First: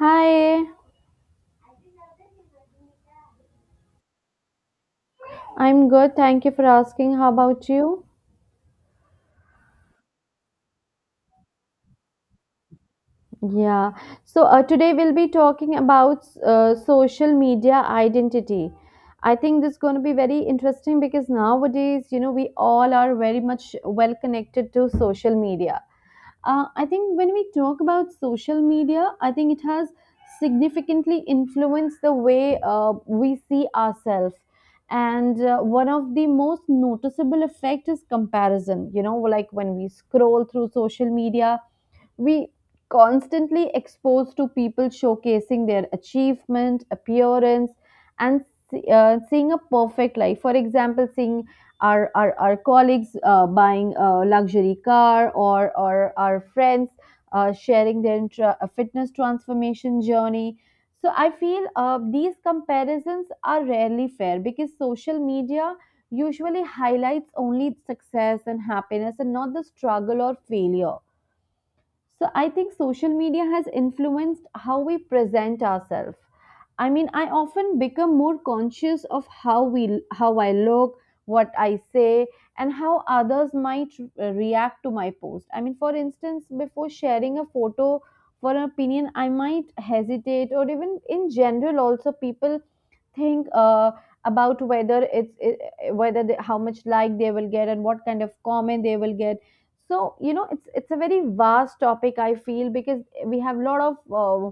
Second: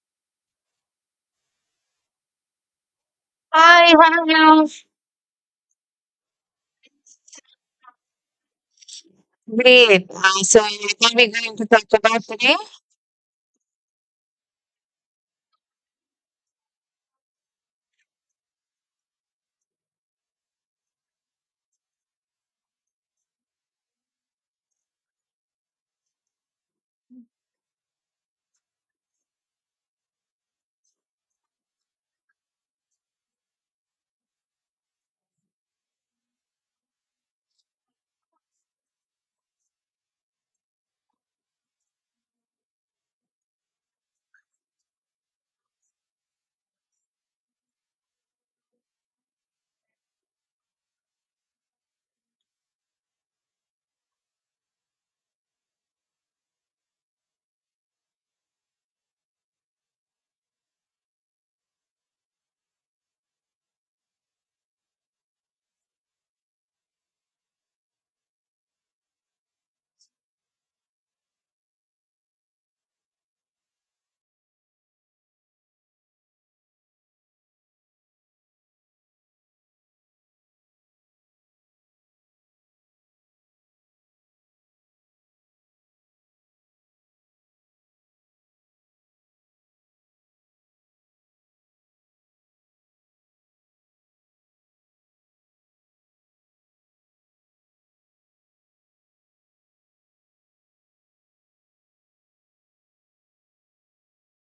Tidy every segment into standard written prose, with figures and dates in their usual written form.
Hi, Hi, hello. I'm good. Thank you for asking. How about you? Great. What are we going to talk about today? Yeah. So, today we'll be talking about social media identity. I think this is going to be very interesting because nowadays, you know, we all are very much well connected to social media. I think when we talk about social media, I think it has significantly influenced the way we see ourselves. And one of the most noticeable effect is comparison. You know, like when we scroll through social media, we constantly exposed to people showcasing their achievement appearance and seeing a perfect life, for example seeing our colleagues buying a luxury car or our friends sharing their fitness transformation journey. So I feel these comparisons are rarely fair because social media usually highlights only success and happiness and not the struggle or failure. So I think social media has influenced how we present ourselves. I mean, I often become more conscious of how I look, what I say, and how others might react to my post. I mean, for instance, before sharing a photo for an opinion, I might hesitate, or even in general, also people think about whether it's it, eh, whether they, how much like they will get and what kind of comment they will get. So you know, it's a very vast topic I feel because we have a lot of uh,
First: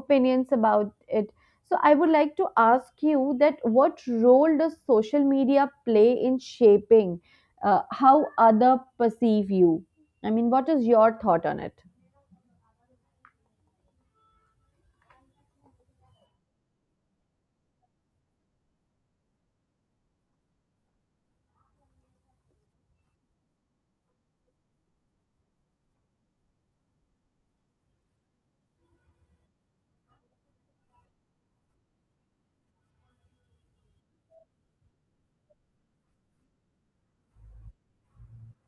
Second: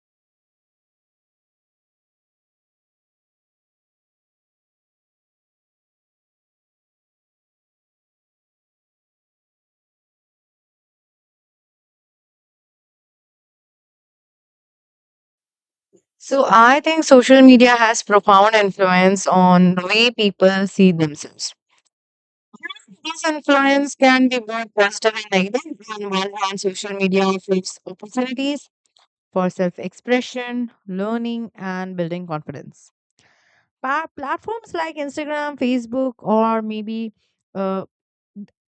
opinions about it. So I would like to ask you that what role does social media play in shaping how other perceive you? I mean, what is your thought on it? So, I think social media has profound influence on the way people see themselves. This influence can be both positive and negative. On one hand, social media offers opportunities for self expression, learning, and building confidence. Platforms like Instagram, Facebook, or maybe uh,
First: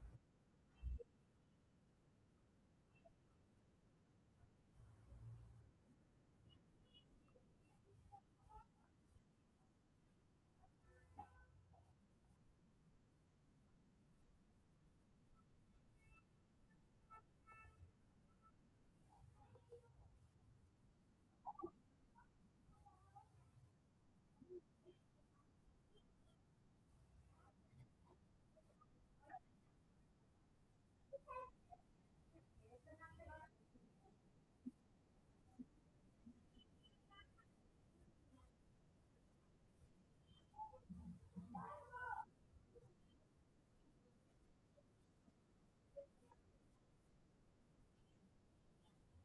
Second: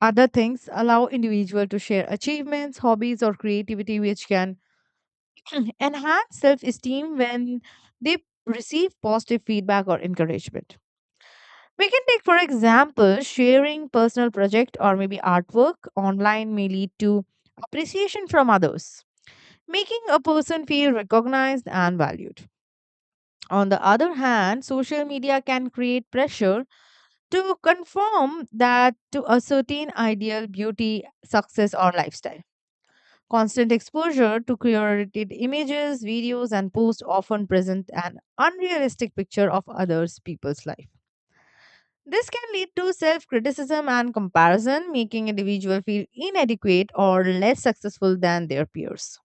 other things allow individual to share achievements, hobbies, or creativity, which can enhance self esteem when they receive positive feedback or encouragement. We can take, for example, sharing personal project or maybe artwork online may lead to appreciation from others, making a person feel recognized and valued. On the other hand, social media can create pressure to conform that to a certain ideal beauty, success, or lifestyle. Constant exposure to curated images, videos, and posts often present an unrealistic picture of others' people's life. This can lead to self criticism and comparison, making individuals feel inadequate or less successful than their peers.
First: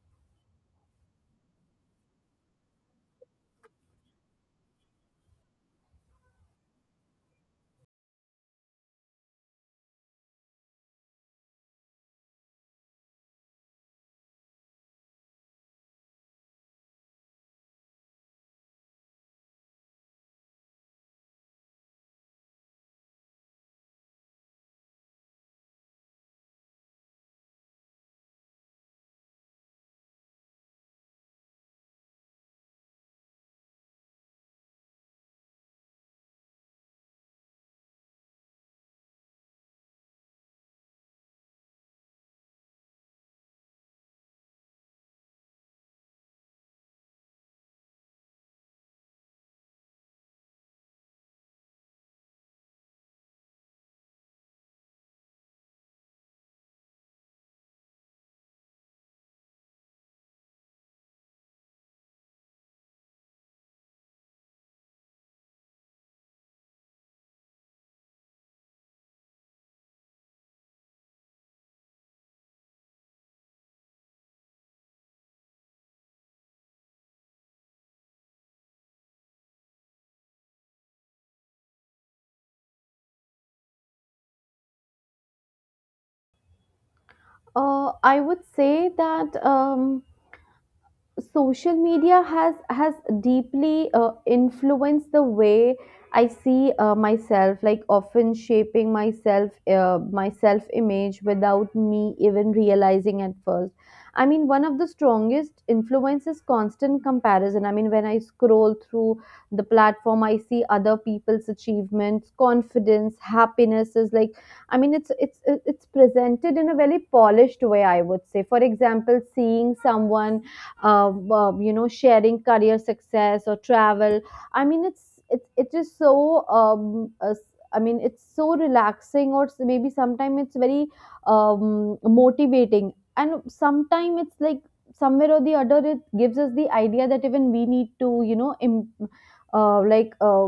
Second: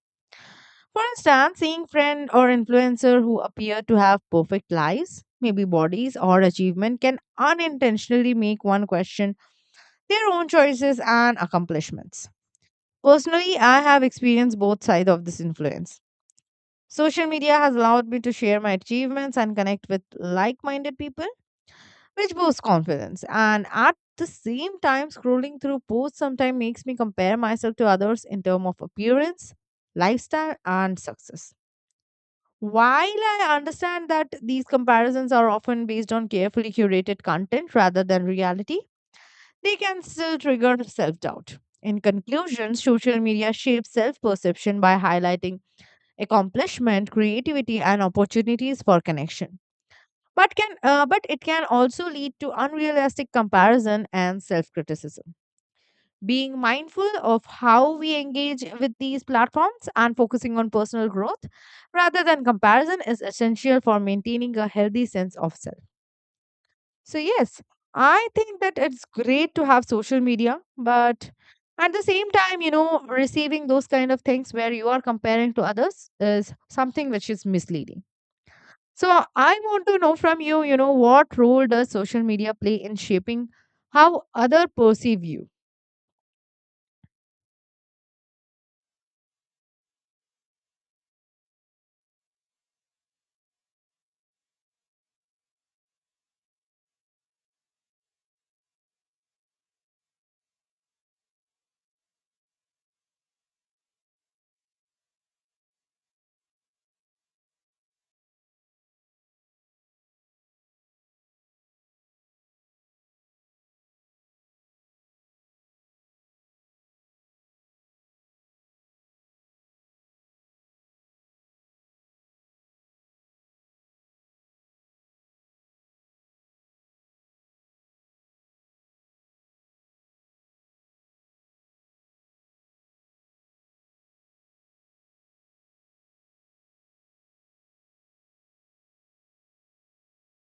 For instance, seeing friend or influencer who appear to have perfect lives, maybe bodies or achievement can unintentionally make one question their own choices and accomplishments. Personally, I have experienced both sides of this influence. Social media has allowed me to share my achievements and connect with like minded people, which boosts confidence. And at the same time, scrolling through posts sometimes makes me compare myself to others in terms of appearance, lifestyle, and success. While I understand that these comparisons are often based on carefully curated content rather than reality, they can still trigger self doubt. In conclusion, social media shapes self perception by highlighting accomplishment, creativity, and opportunities for connection. But it can also lead to unrealistic comparison and self-criticism. Being mindful of how we engage with these platforms and focusing on personal growth rather than comparison is essential for maintaining a healthy sense of self. So yes, I think that it's great to have social media, but at the same time, you know, receiving those kind of things where you are comparing to others is something which is misleading. So I want to know from you, you know, what role does social media play in shaping how other perceive you? I would say that social media has deeply influenced the way I see myself, like often shaping myself, my self image, without me even realizing at first. I mean, one of the strongest influence is constant comparison. I mean, when I scroll through the platform, I see other people's achievements, confidence, happiness is like, I mean, it's presented in a very polished way. I would say, for example, seeing someone you know, sharing career success or travel, I mean it is so I mean it's so relaxing, or maybe sometimes it's very motivating, and sometimes it's like somewhere or the other it gives us the idea that even we need to, you know, uh, like uh,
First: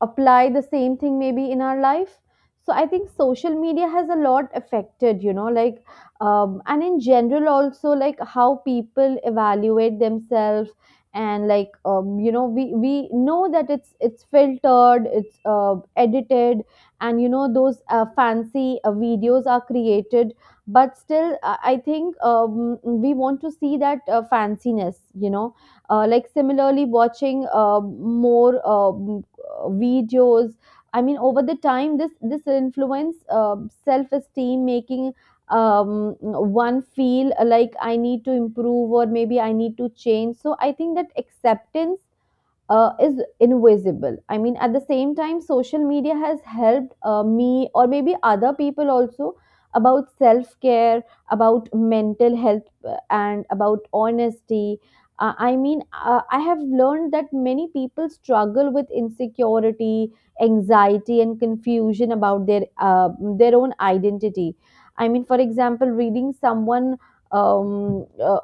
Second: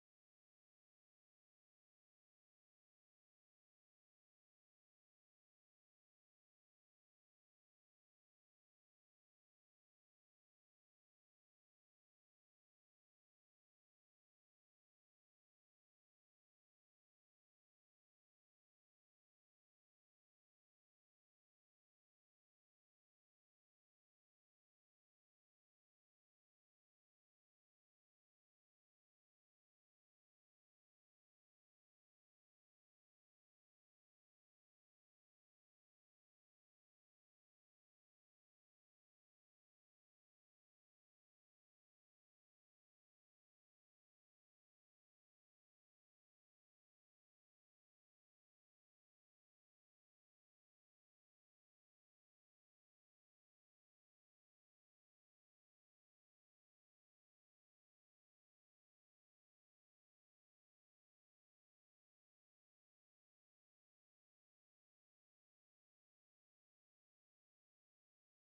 apply the same thing maybe in our life. So I think social media has a lot affected, you know, like and in general also like how people evaluate themselves. And like, you know, we know that it's filtered, it's edited, and you know those fancy videos are created, but still I think we want to see that fanciness, you know, like similarly watching more videos. I mean, over the time this influence self esteem, making one feel like I need to improve or maybe I need to change. So I think that acceptance is invisible. I mean, at the same time, social media has helped me or maybe other people also about self care, about mental health, and about honesty. I have learned that many people struggle with insecurity, anxiety, and confusion about their own identity. I mean, for example, reading someone um, uh,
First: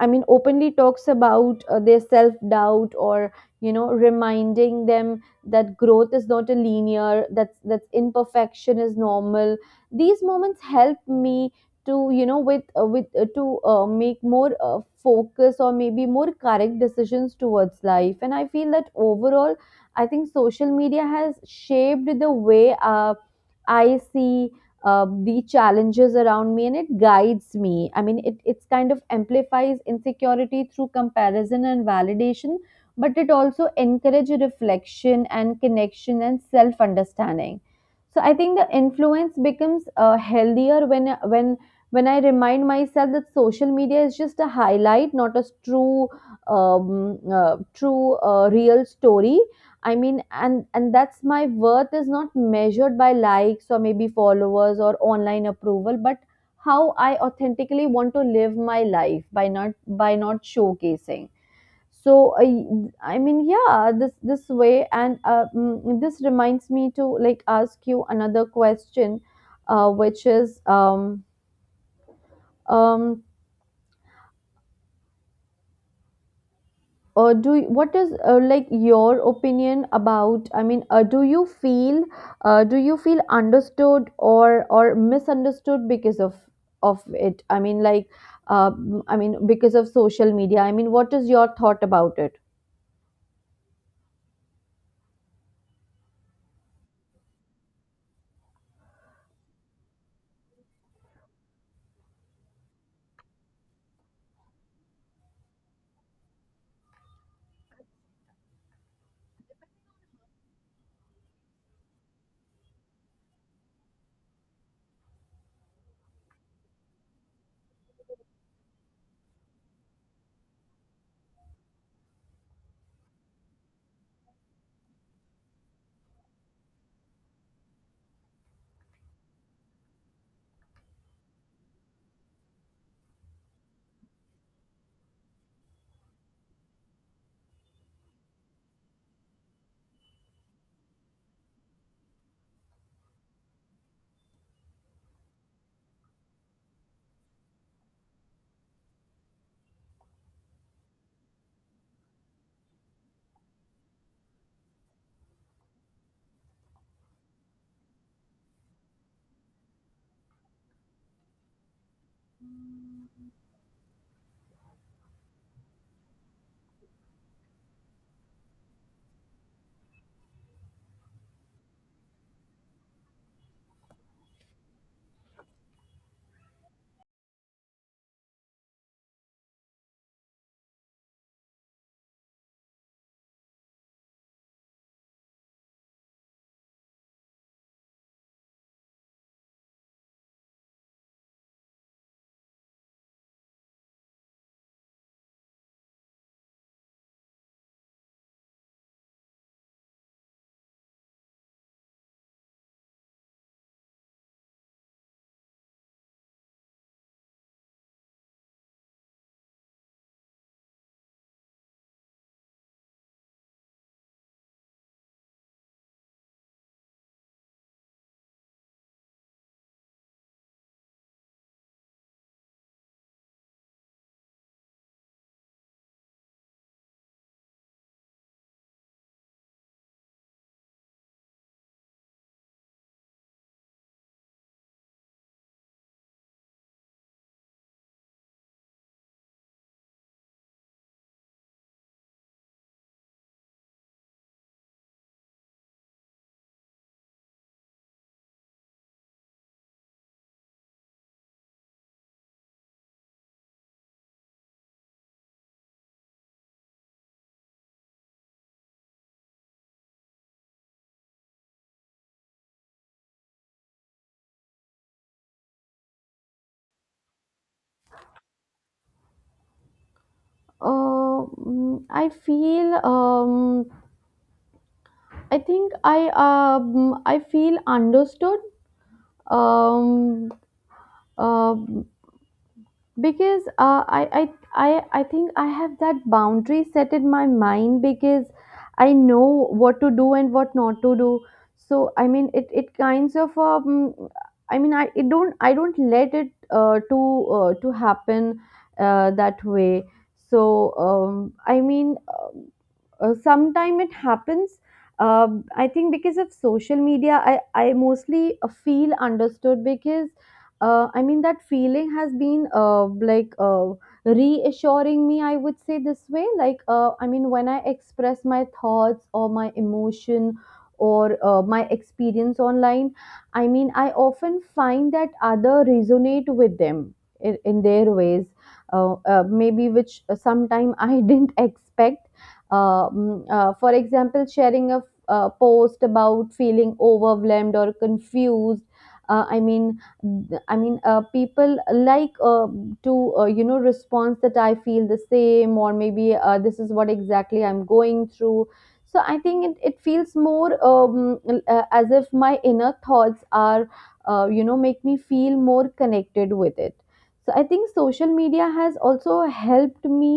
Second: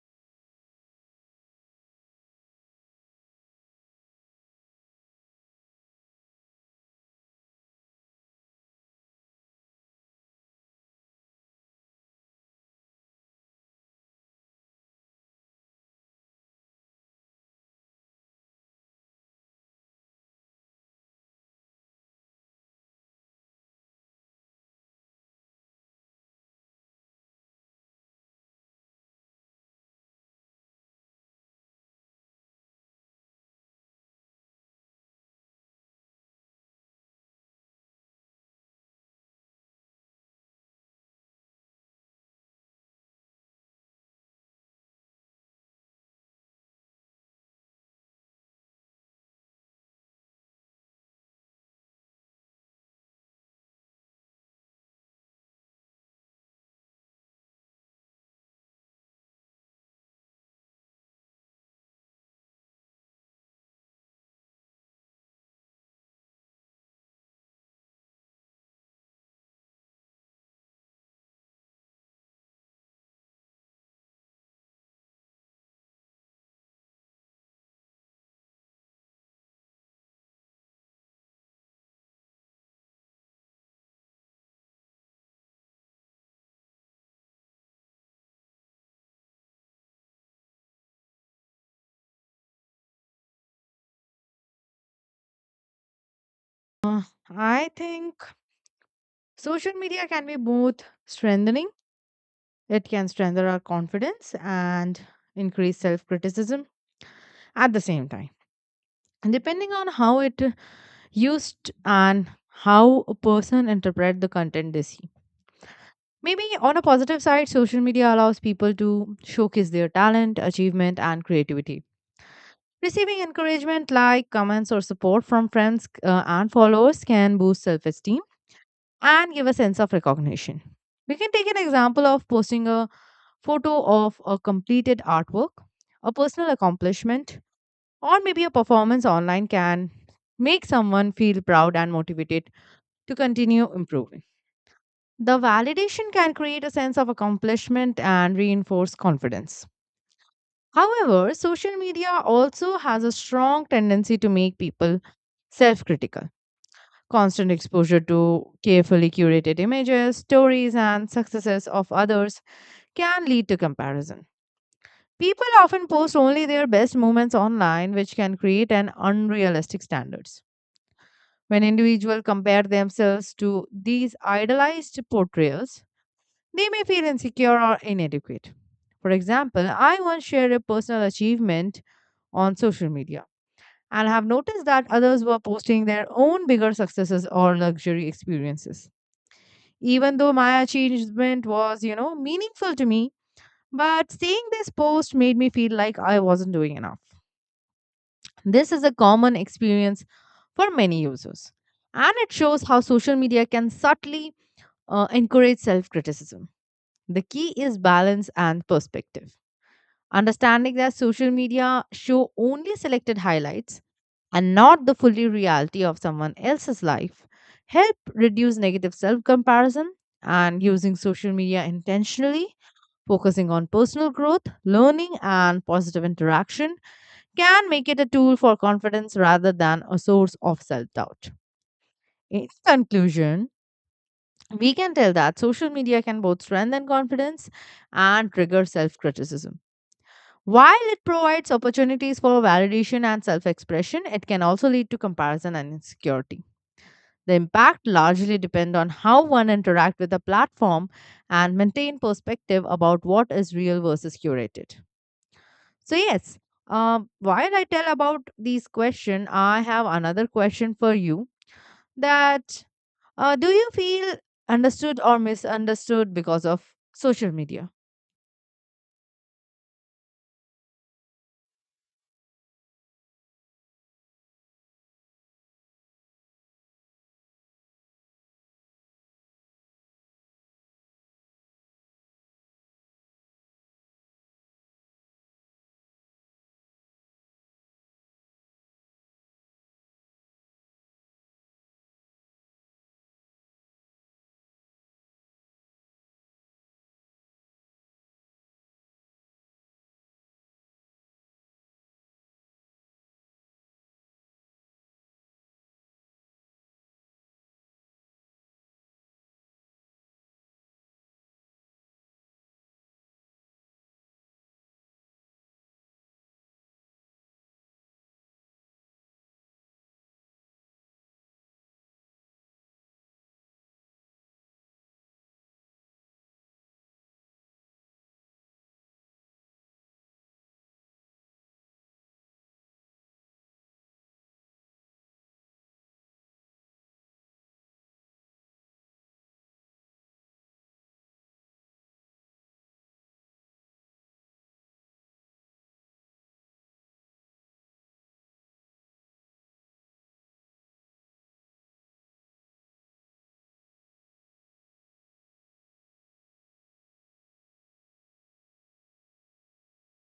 I mean, openly talks about their self doubt, or you know, reminding them that growth is not a linear, that imperfection is normal. These moments help me to, you know, with to make more focus or maybe more correct decisions towards life. And I feel that overall I think social media has shaped the way I see the challenges around me, and it guides me. I mean, it's kind of amplifies insecurity through comparison and validation, but it also encourages reflection and connection and self understanding. So I think the influence becomes healthier when when when I remind myself that social media is just a highlight, not a true real story. I mean, and that's my worth is not measured by likes or maybe followers or online approval, but how I authentically want to live my life by not showcasing. So I mean, yeah, this way. And this reminds me to like ask you another question, which is, um do you- what is, like, your opinion about, I mean, do you feel understood or misunderstood because of it? I mean, like, I mean, because of social media, I mean, what is your thought about it? Uh, I think social media can be both strengthening. It can strengthen our confidence and increase self criticism at the same time. And depending on how it used and how a person interpret the content they see. Maybe on a positive side, social media allows people to showcase their talent, achievement, and creativity. Receiving encouragement like comments or support from friends and followers can boost self esteem and give a sense of recognition. We can take an example of posting a photo of a completed artwork, a personal accomplishment, or maybe a performance online can make someone feel proud and motivated to continue improving. The validation can create a sense of accomplishment and reinforce confidence. However, social media also has a strong tendency to make people self critical. Constant exposure to carefully curated images, stories, and successes of others can lead to comparison. People often post only their best moments online, which can create an unrealistic standards. When individuals compare themselves to these idealized portrayals, they may feel insecure or inadequate. For example, I once shared a personal achievement on social media and have noticed that others were posting their own bigger successes or luxury experiences. Even though my achievement was, you know, meaningful to me, but seeing this post made me feel like I wasn't doing enough. This is a common experience for many users, and it shows how social media can subtly encourage self criticism. The key is balance and perspective. Understanding that social media show only selected highlights and not the fully reality of someone else's life help reduce negative self comparison, and using social media intentionally focusing on personal growth learning and positive interaction can make it a tool for confidence rather than a source of self doubt. In conclusion, we can tell that social media can both strengthen confidence and trigger self criticism. While it provides opportunities for validation and self expression, it can also lead to comparison and insecurity. The impact largely depends on how one interacts with the platform and maintain perspective about what is real versus curated. So yes, while I tell about these question, I have another question for you. That do you feel understood or misunderstood because of social media? I feel I think I feel understood. Um, um, because I I think I have that boundary set in my mind because I know what to do and what not to do. So I mean, it kinds of I mean, I don't let it to happen that way. So I mean, sometime it happens. Um I think because of social media I mostly feel understood because I mean, that feeling has been reassuring me, I would say this way. Like, I mean, when I express my thoughts or my emotion or my experience online, I mean, I often find that other resonate with them in their ways, maybe which sometime I didn't expect. For example, sharing a post about feeling overwhelmed or confused. Uh, I mean, people like to you know, response that I feel the same, or maybe this is what exactly I'm going through. So I think it feels more as if my inner thoughts are you know, make me feel more connected with it. So I think social media has also helped me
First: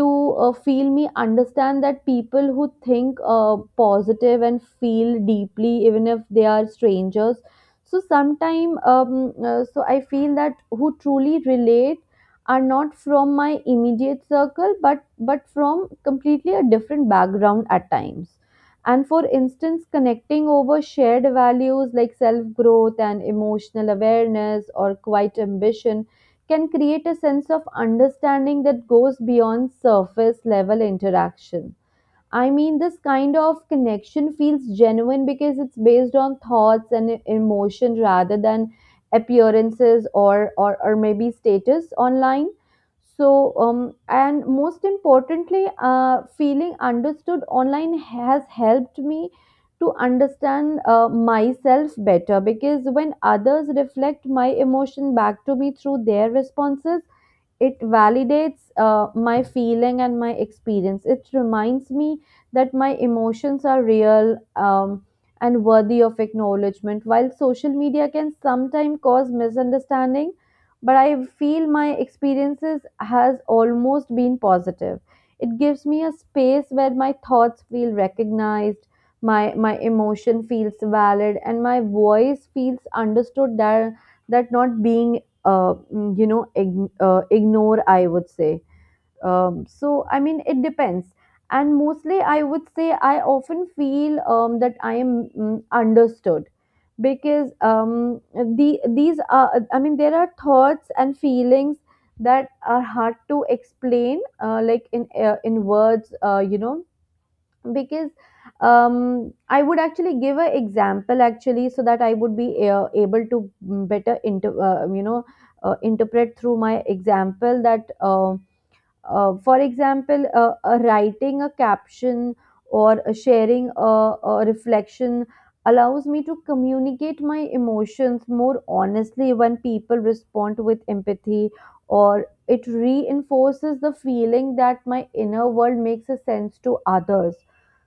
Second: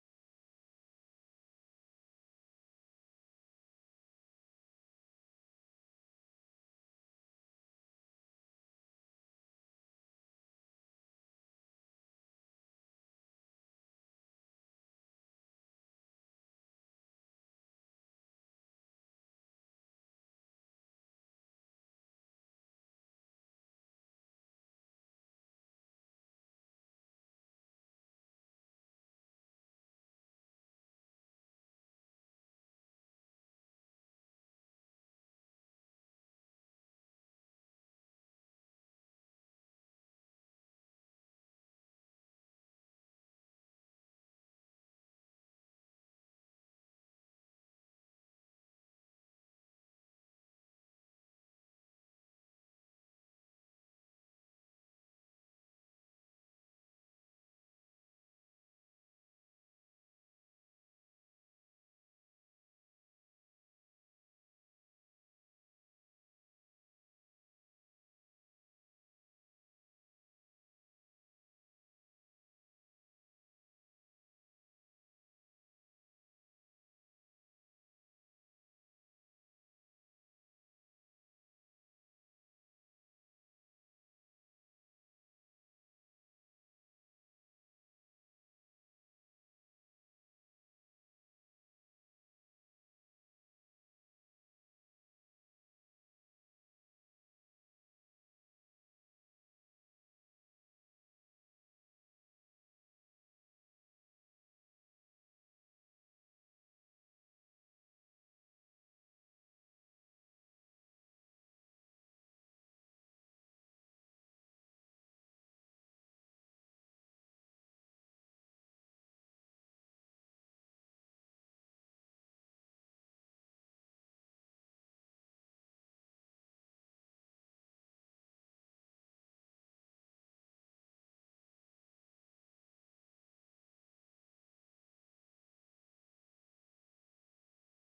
to feel me understand that people who think positive and feel deeply even if they are strangers. So sometime so I feel that who truly relate are not from my immediate circle, but from completely a different background at times. And for instance, connecting over shared values like self growth and emotional awareness or quiet ambition can create a sense of understanding that goes beyond surface level interaction. I mean, this kind of connection feels genuine because it's based on thoughts and emotion rather than appearances, or, maybe status online. So, and most importantly, feeling understood online has helped me to understand myself better, because when others reflect my emotion back to me through their responses, it validates my feeling and my experience. It reminds me that my emotions are real and worthy of acknowledgement. While social media can sometimes cause misunderstanding, but I feel my experiences has almost been positive. It gives me a space where my thoughts feel recognized, my emotion feels valid, and my voice feels understood. That not being you know, ignore, I would say. So I mean, it depends. And mostly I would say I often feel that I am understood because the these are, I mean, there are thoughts and feelings that are hard to explain like in words, you know, because I would actually give an example actually so that I would be able to better you know, interpret through my example that for example, writing a caption or sharing a reflection allows me to communicate my emotions more honestly. When people respond with empathy, or it reinforces the feeling that my inner world makes a sense to others.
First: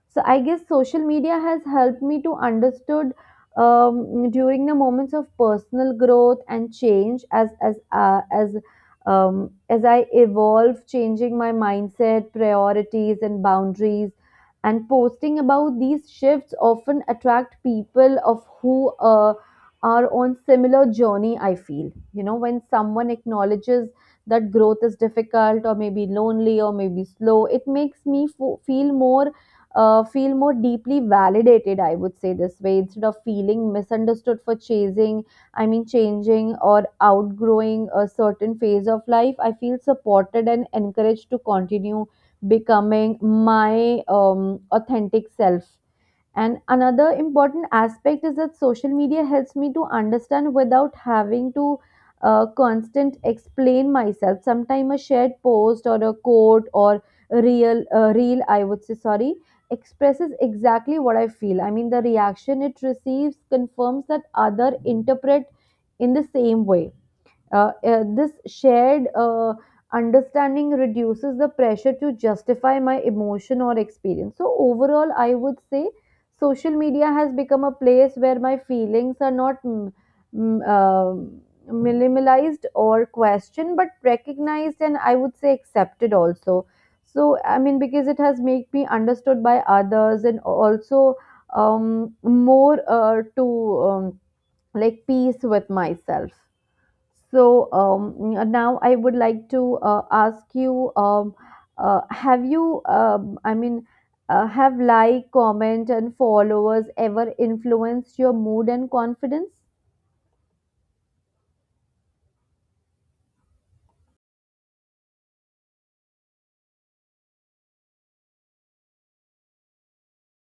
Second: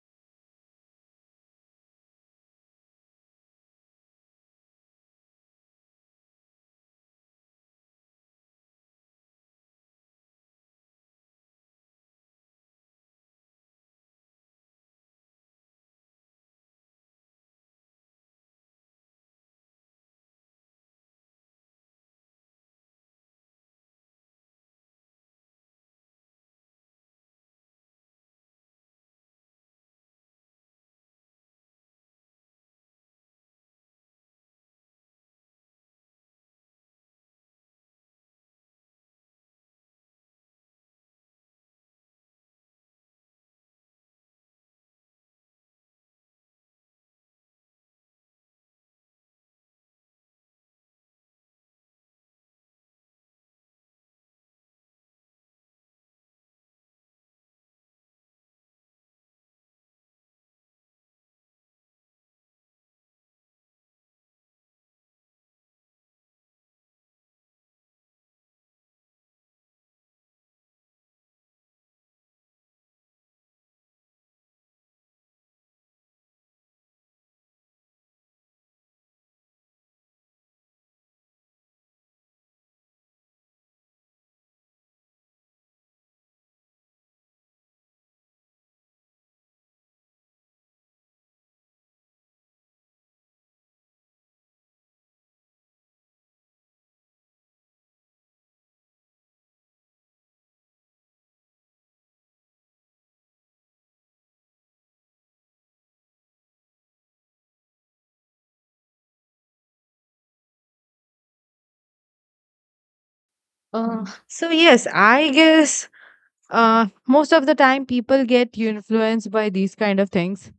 So I guess social media has helped me to understood during the moments of personal growth and change, as as I evolve, changing my mindset, priorities, and boundaries. And posting about these shifts often attract people of who are on similar journey. I feel you know, when someone acknowledges that growth is difficult or maybe lonely or maybe slow, it makes me feel more deeply validated. I would say this way, instead of feeling misunderstood for chasing, I mean, changing or outgrowing a certain phase of life, I feel supported and encouraged to continue becoming my authentic self. And another important aspect is that social media helps me to understand without having to constant explain myself. Sometimes a shared post or a quote or a real reel, I would say, sorry, expresses exactly what I feel. I mean, the reaction it receives confirms that other interpret in the same way. This shared understanding reduces the pressure to justify my emotion or experience. So, overall, I would say social media has become a place where my feelings are not mm, um minimalized or questioned, but recognized and I would say accepted also. So, I mean, because it has made me understood by others and also more to um, like peace with myself. So now I would like to ask you: Have you, I mean, have like, comment, and followers ever influenced your mood and confidence? So yes, I guess Uh, most of the time, people get influenced by these kind of things.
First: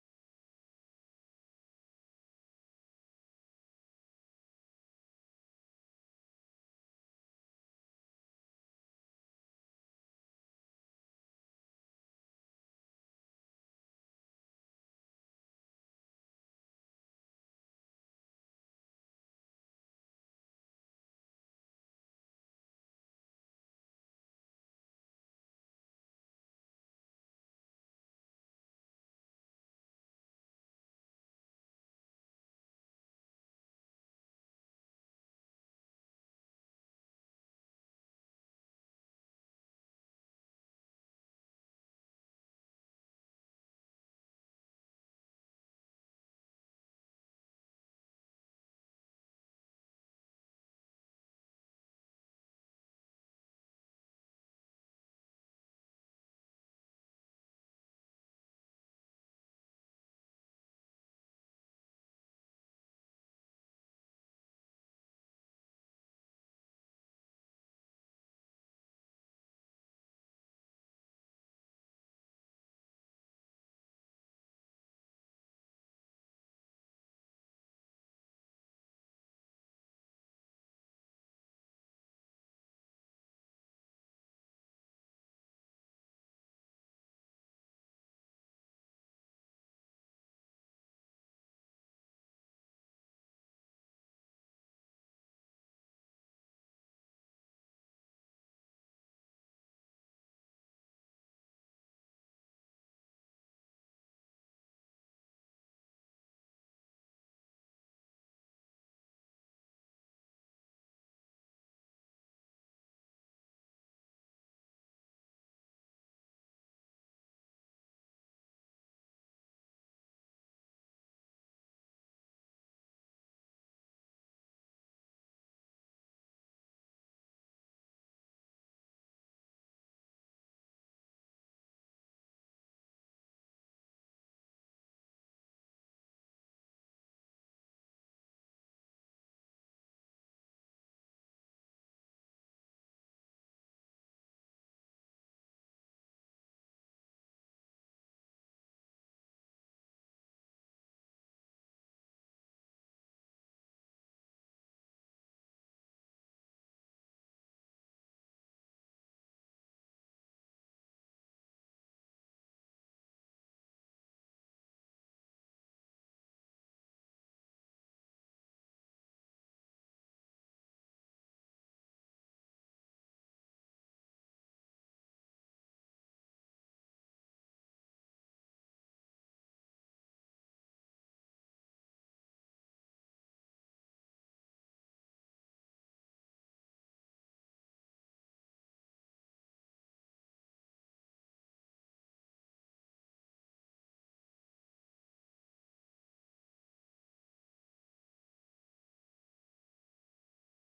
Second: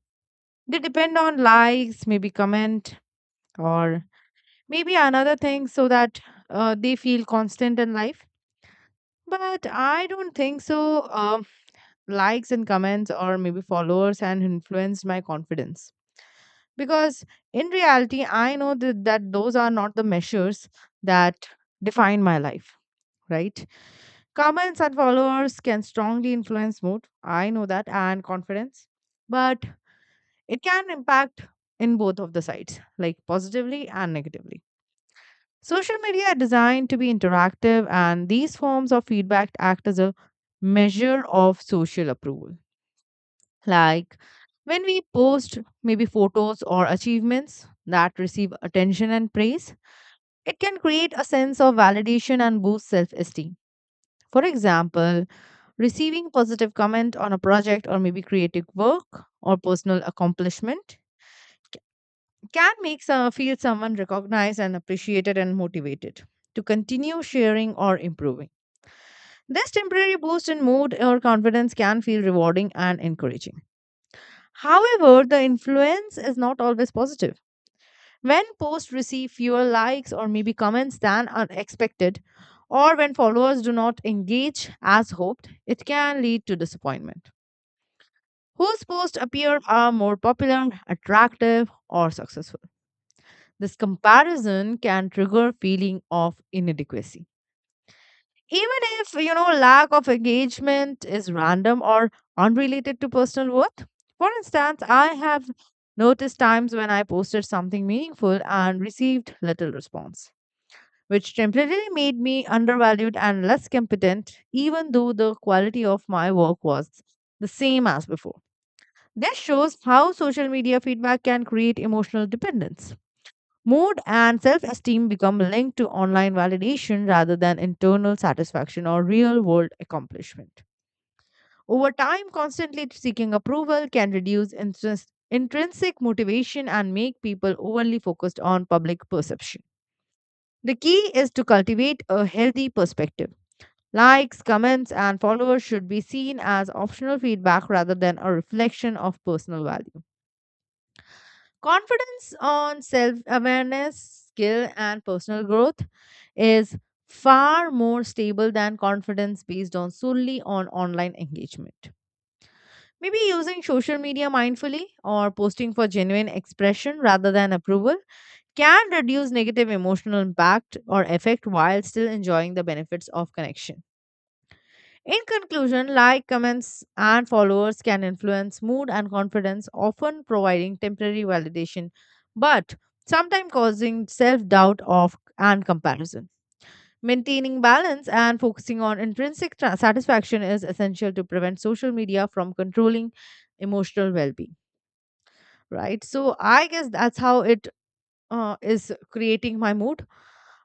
They depend on likes, maybe comment, or maybe another thing so that they feel constant in life. But I don't think so. Likes and comments, or maybe followers, and influenced my confidence. Because in reality, I know that, that those are not the measures that define my life, right? Comments and followers can strongly influence mood. I know that, and confidence. But it can impact in both of the sides, like positively and negatively. Social media are designed to be interactive, and these forms of feedback act as a measure of social approval. Like when we post maybe photos or achievements that receive attention and praise, it can create a sense of validation and boost self esteem. For example, receiving positive comment on a project or maybe creative work or personal accomplishment can make some, feel someone recognized and appreciated and motivated to continue sharing or improving. This temporary boost in mood or confidence can feel rewarding and encouraging. However, the influence is not always positive. When posts receive fewer likes or maybe comments than are expected, or when followers do not engage as hoped, it can lead to disappointment. Whose posts appear are more popular, attractive, or successful? This comparison can trigger feeling of inadequacy. Even if, you know, lack of engagement is random or unrelated to personal worth. For instance, I have noticed times when I posted something meaningful and received little response, which temporarily made me undervalued and less competent, even though the quality of my work was the same as before. This shows how social media feedback can create emotional dependence. Mood and self esteem become linked to online validation rather than internal satisfaction or real world accomplishment. Over time, constantly seeking approval can reduce interest, intrinsic motivation and make people overly focused on public perception. The key is to cultivate a healthy perspective. Likes, comments, and followers should be seen as optional feedback rather than a reflection of personal value. Confidence on self awareness, skill, and personal growth is far more stable than confidence based on solely on online engagement. Maybe using social media mindfully or posting for genuine expression rather than approval can reduce negative emotional impact or effect while still enjoying the benefits of connection. In conclusion, like, comments, and followers can influence mood and confidence, often providing temporary validation, but sometimes causing self doubt of and comparison. Maintaining balance and focusing on intrinsic satisfaction is essential to prevent social media from controlling emotional well being. Right? So, I guess that's how it is creating my mood.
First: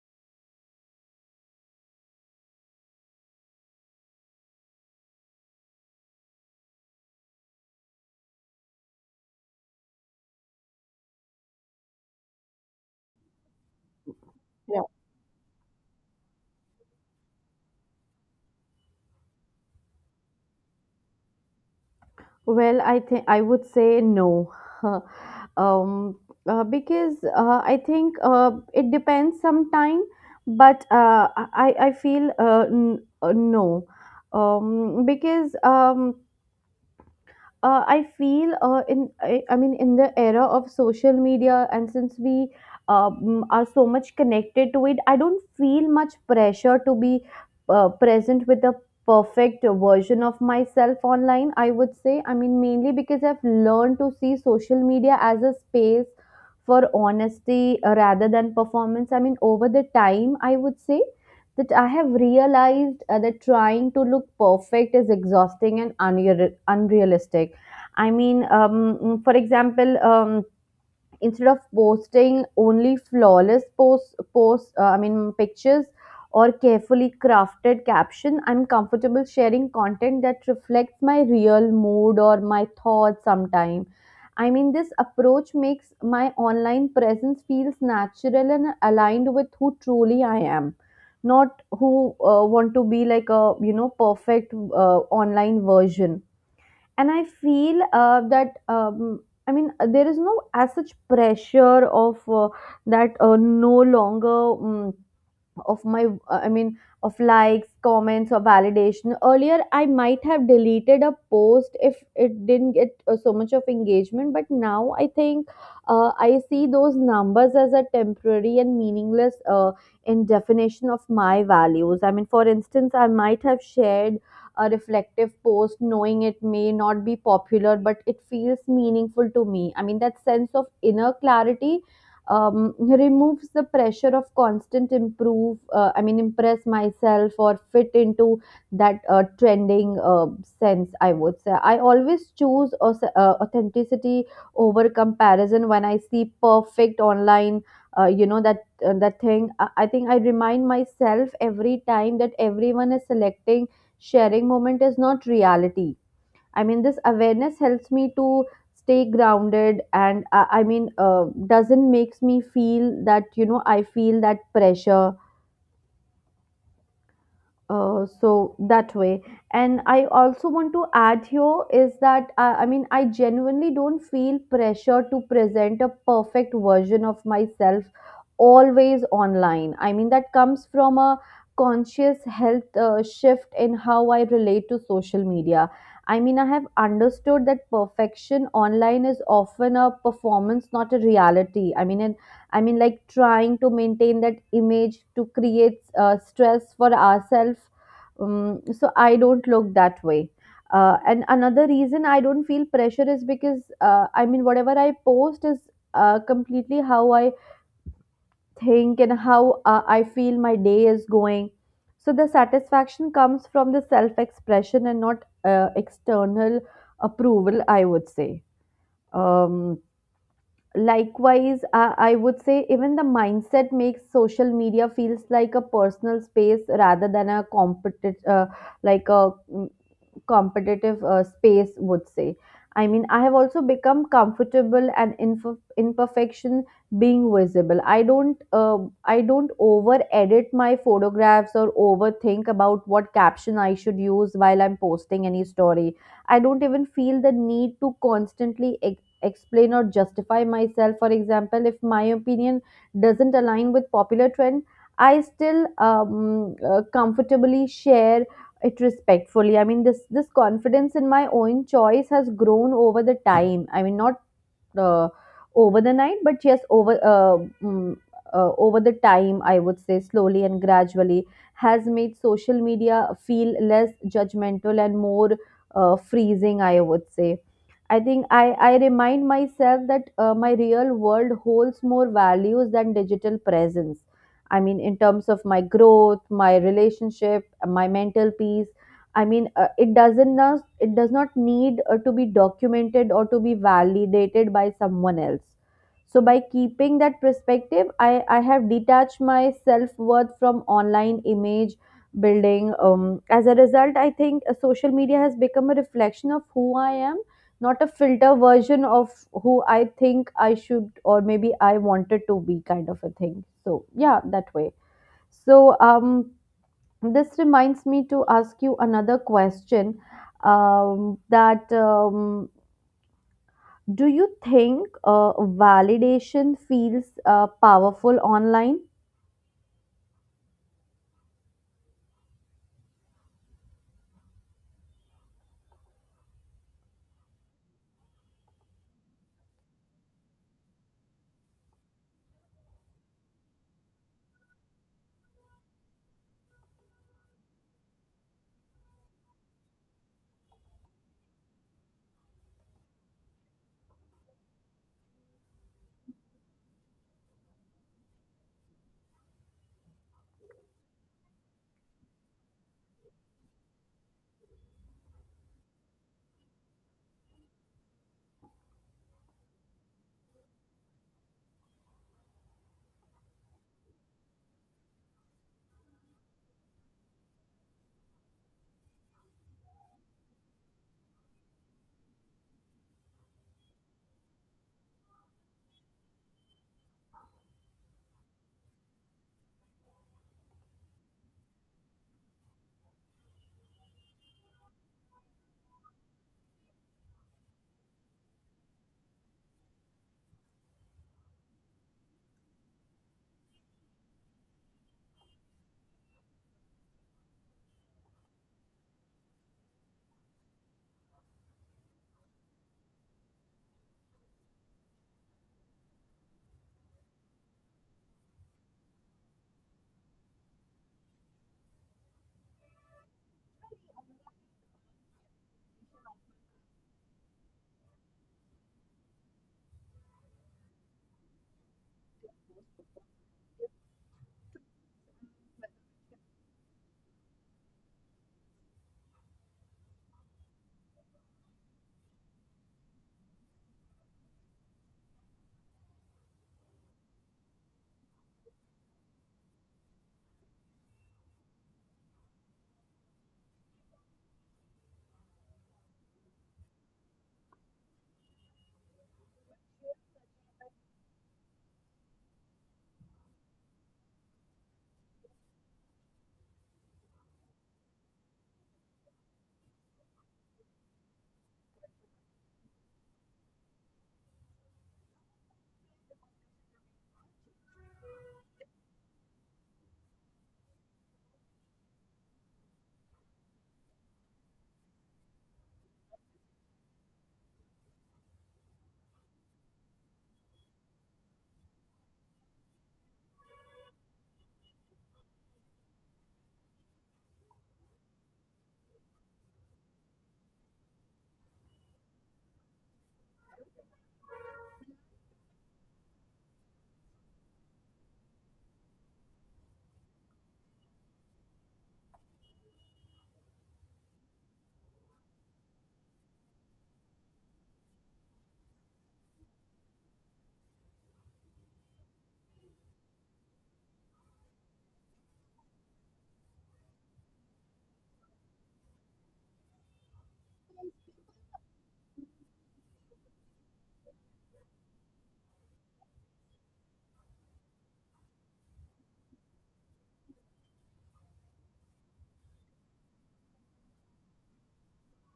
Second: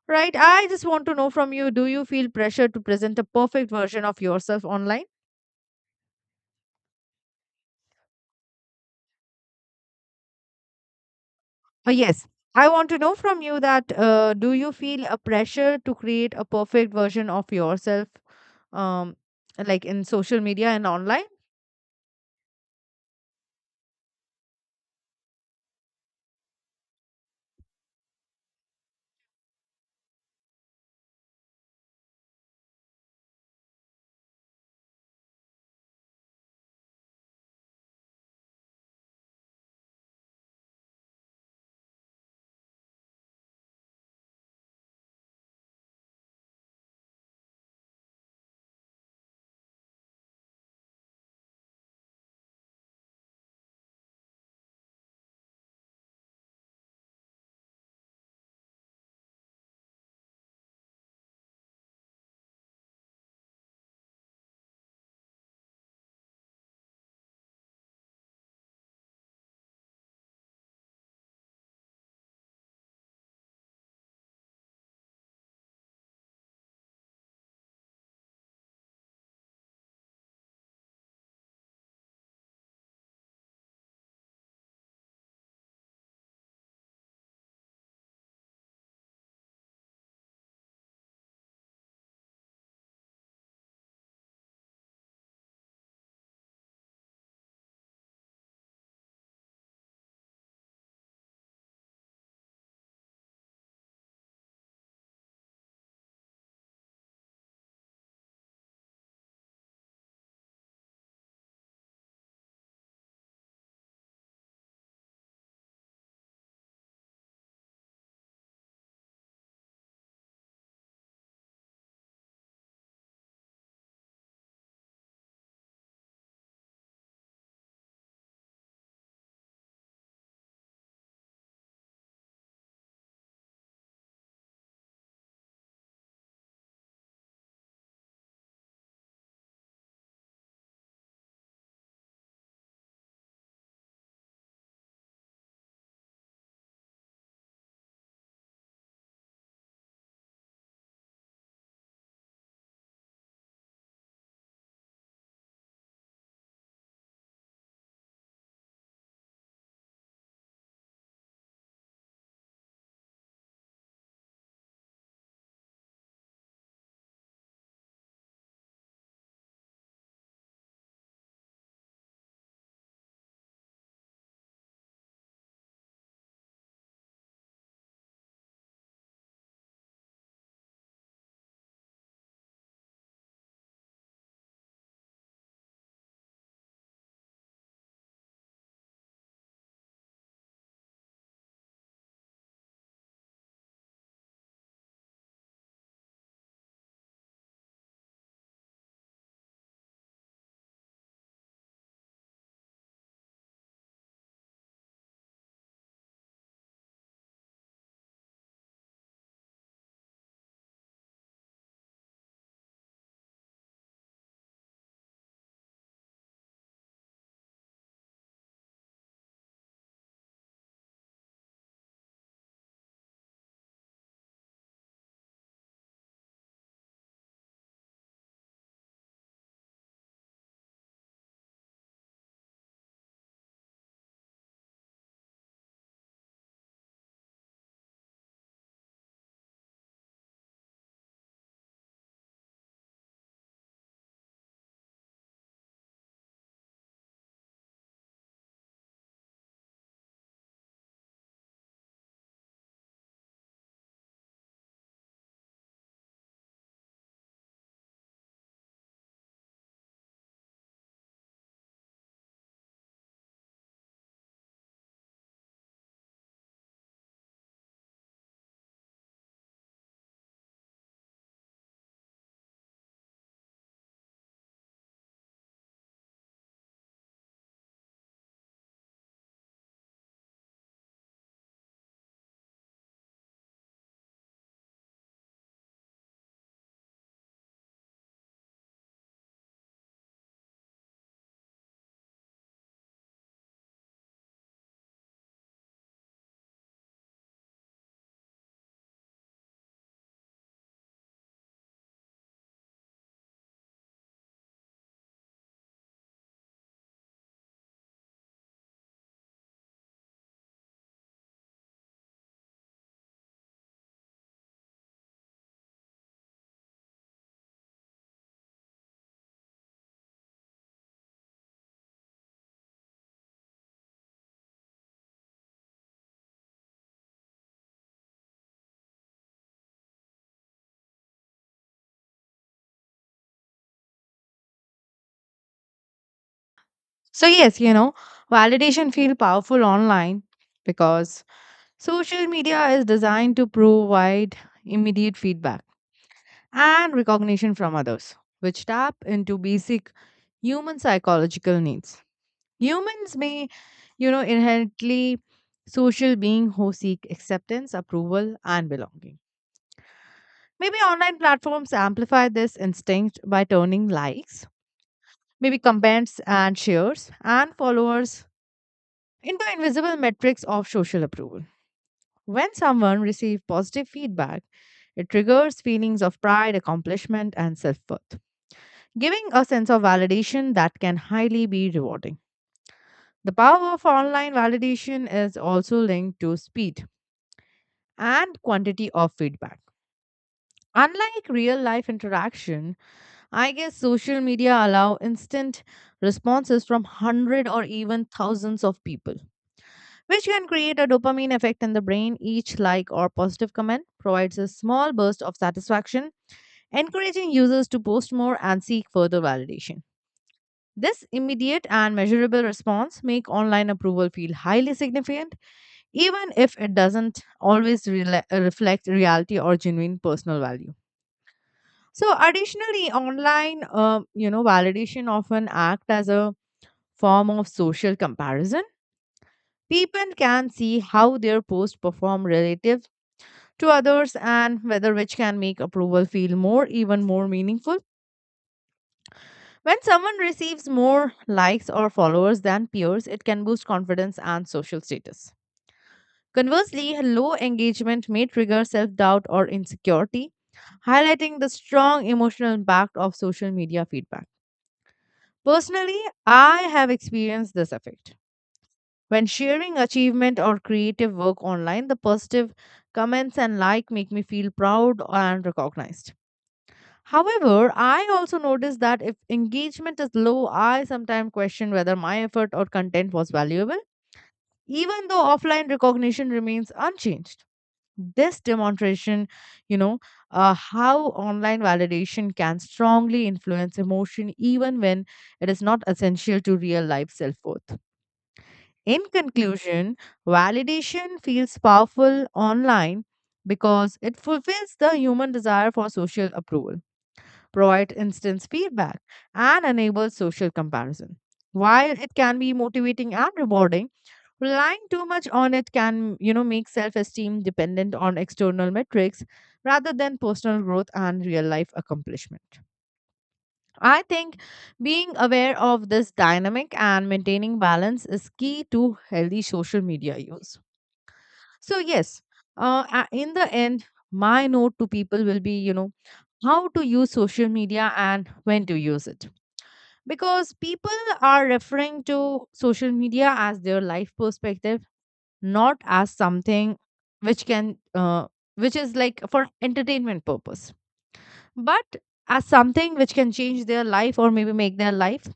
Right? I just want to know from you, do you feel pressure to present a perfect version of yourself online? Yes, I want to know from you that do you Yeah. feel a pressure to create a perfect version of yourself, um, like in social media and online? Well, I think I would say no, um, because I think it depends sometime, but I feel no, because I feel I mean in the era of social media and since we are so much connected to it, I don't feel much pressure to be present with the perfect version of myself online. I would say, I mean mainly because I've learned to see social media as a space for honesty rather than performance. I mean over the time, I would say that I have realized that trying to look perfect is exhausting and unrealistic. I mean, for example, instead of posting only flawless posts, I mean, pictures or carefully crafted caption, I'm comfortable sharing content that reflects my real mood or my thoughts sometime. I mean, this approach makes my online presence feels natural and aligned with who truly I am, not who want to be like a, you know, perfect online version. And I feel that I mean there is no as such pressure of that no longer um, of my I mean of likes, comments, or validation. Earlier I might have deleted a post if it didn't get so much of engagement, but now I think I see those numbers as a temporary and meaningless in definition of my values. I mean for instance, I might have shared a reflective post knowing it may not be popular, but it feels meaningful to me. I mean that sense of inner clarity um, removes the pressure of constant improve I mean impress myself or fit into that trending sense. I would say I always choose authenticity over comparison. When I see perfect online you know that that thing, I think I remind myself every time that everyone is selecting sharing moment, is not reality. I mean, this awareness helps me to stay grounded and I mean, doesn't makes me feel that, you know, I feel that pressure so that way. And I also want to add here is that I mean I genuinely don't feel pressure to present a perfect version of myself always online. I mean that comes from a conscious health shift in how I relate to social media. I mean I have understood that perfection online is often a performance, not a reality. I mean it, I mean, like trying to maintain that image to create stress for ourselves. So I don't look that way. And another reason I don't feel pressure is because I mean, whatever I post is completely how I think and how I feel my day is going. So the satisfaction comes from the self expression and not external approval, I would say. Um, likewise, I would say even the mindset makes social media feels like a personal space rather than a competitive like a competitive space, would say. I mean I have also become comfortable and imperfection being visible. I don't I don't over edit my photographs or overthink about what caption I should use while I'm posting any story. I don't even feel the need to constantly explain or justify myself. For example, if my opinion doesn't align with popular trend, I still comfortably share it respectfully. I mean this confidence in my own choice has grown over the time. I mean not uh, over the night, but yes over mm, over the time, I would say slowly and gradually, has made social media feel less judgmental and more freezing, I would say. I think i i remind myself that my real world holds more values than digital presence. I mean in terms of my growth, my relationship, my mental peace. I mean, it does not need to be documented or to be validated by someone else. So by keeping that perspective, I have detached my self worth from online image building. As a result, I think social media has become a reflection of who I am, not a filter version of who I think I should or maybe I wanted to be, kind of a thing. So yeah, that way. So this reminds me to ask you another question that do you think validation feels powerful online? So yes, you know, validation feel powerful online because social media is designed to provide immediate feedback and recognition from others, which tap into basic human psychological needs. Humans may, you know, inherently social being who seek acceptance, approval, and belonging. Maybe online platforms amplify this instinct by turning likes, maybe comments and shares and followers into invisible metrics of social approval. When someone receives positive feedback, it triggers feelings of pride, accomplishment, and self worth giving a sense of validation that can highly be rewarding. The power of online validation is also linked to speed and quantity of feedback. Unlike real life interaction, I guess social media allow instant responses from hundred or even thousands of people, which can create a dopamine effect in the brain. Each like or positive comment provides a small burst of satisfaction, encouraging users to post more and seek further validation. This immediate and measurable response make online approval feel highly significant, even if it doesn't always reflect reality or genuine personal value. So, additionally, online, you know, validation often act as a form of social comparison. People can see how their post perform relative to others, and whether which can make approval feel more, even more meaningful. When someone receives more likes or followers than peers, it can boost confidence and social status. Conversely, low engagement may trigger self doubt or insecurity, highlighting the strong emotional impact of social media feedback. Personally, I have experienced this effect. When sharing achievement or creative work online, the positive comments and like make me feel proud and recognized. However, I also noticed that if engagement is low, I sometimes question whether my effort or content was valuable, even though offline recognition remains unchanged. This demonstration, you know, how online validation can strongly influence emotion even when it is not essential to real life self worth. In conclusion, validation feels powerful online because it fulfills the human desire for social approval, provide instant feedback, and enable social comparison. While it can be motivating and rewarding, relying too much on it can, you know, make self-esteem dependent on external metrics rather than personal growth and real-life accomplishment. I think being aware of this dynamic and maintaining balance is key to healthy social media use. So yes, in the end, my note to people will be, you know, how to use social media and when to use it, because people are referring to social media as their life perspective, not as something which can which is like for entertainment purpose, but as something which can change their life or maybe make their life.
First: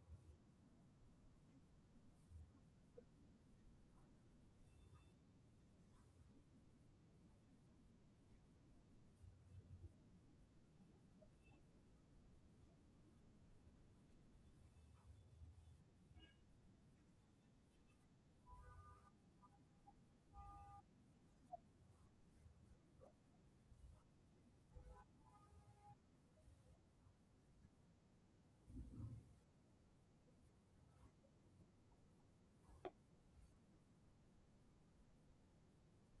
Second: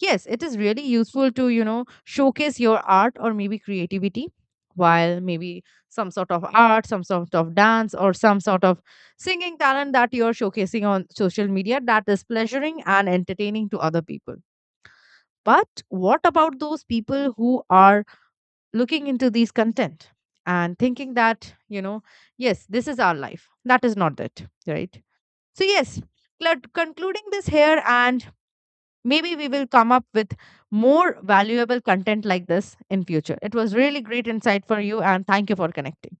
Yes, it is really useful to, you know, showcase your art or maybe creativity, while maybe some sort of art, some sort of dance, or some sort of singing talent that you're showcasing on social media that is pleasuring and entertaining to other people. But what about those people who are looking into these content and thinking that, you know, yes, this is our life. That is not it, right? So, yes, concluding this here, and maybe we will come up with more valuable content like this in future. It was really great insight for you, and thank you for connecting.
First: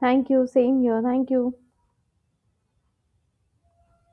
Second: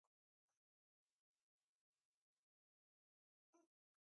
Thank you. Same here. Thank you.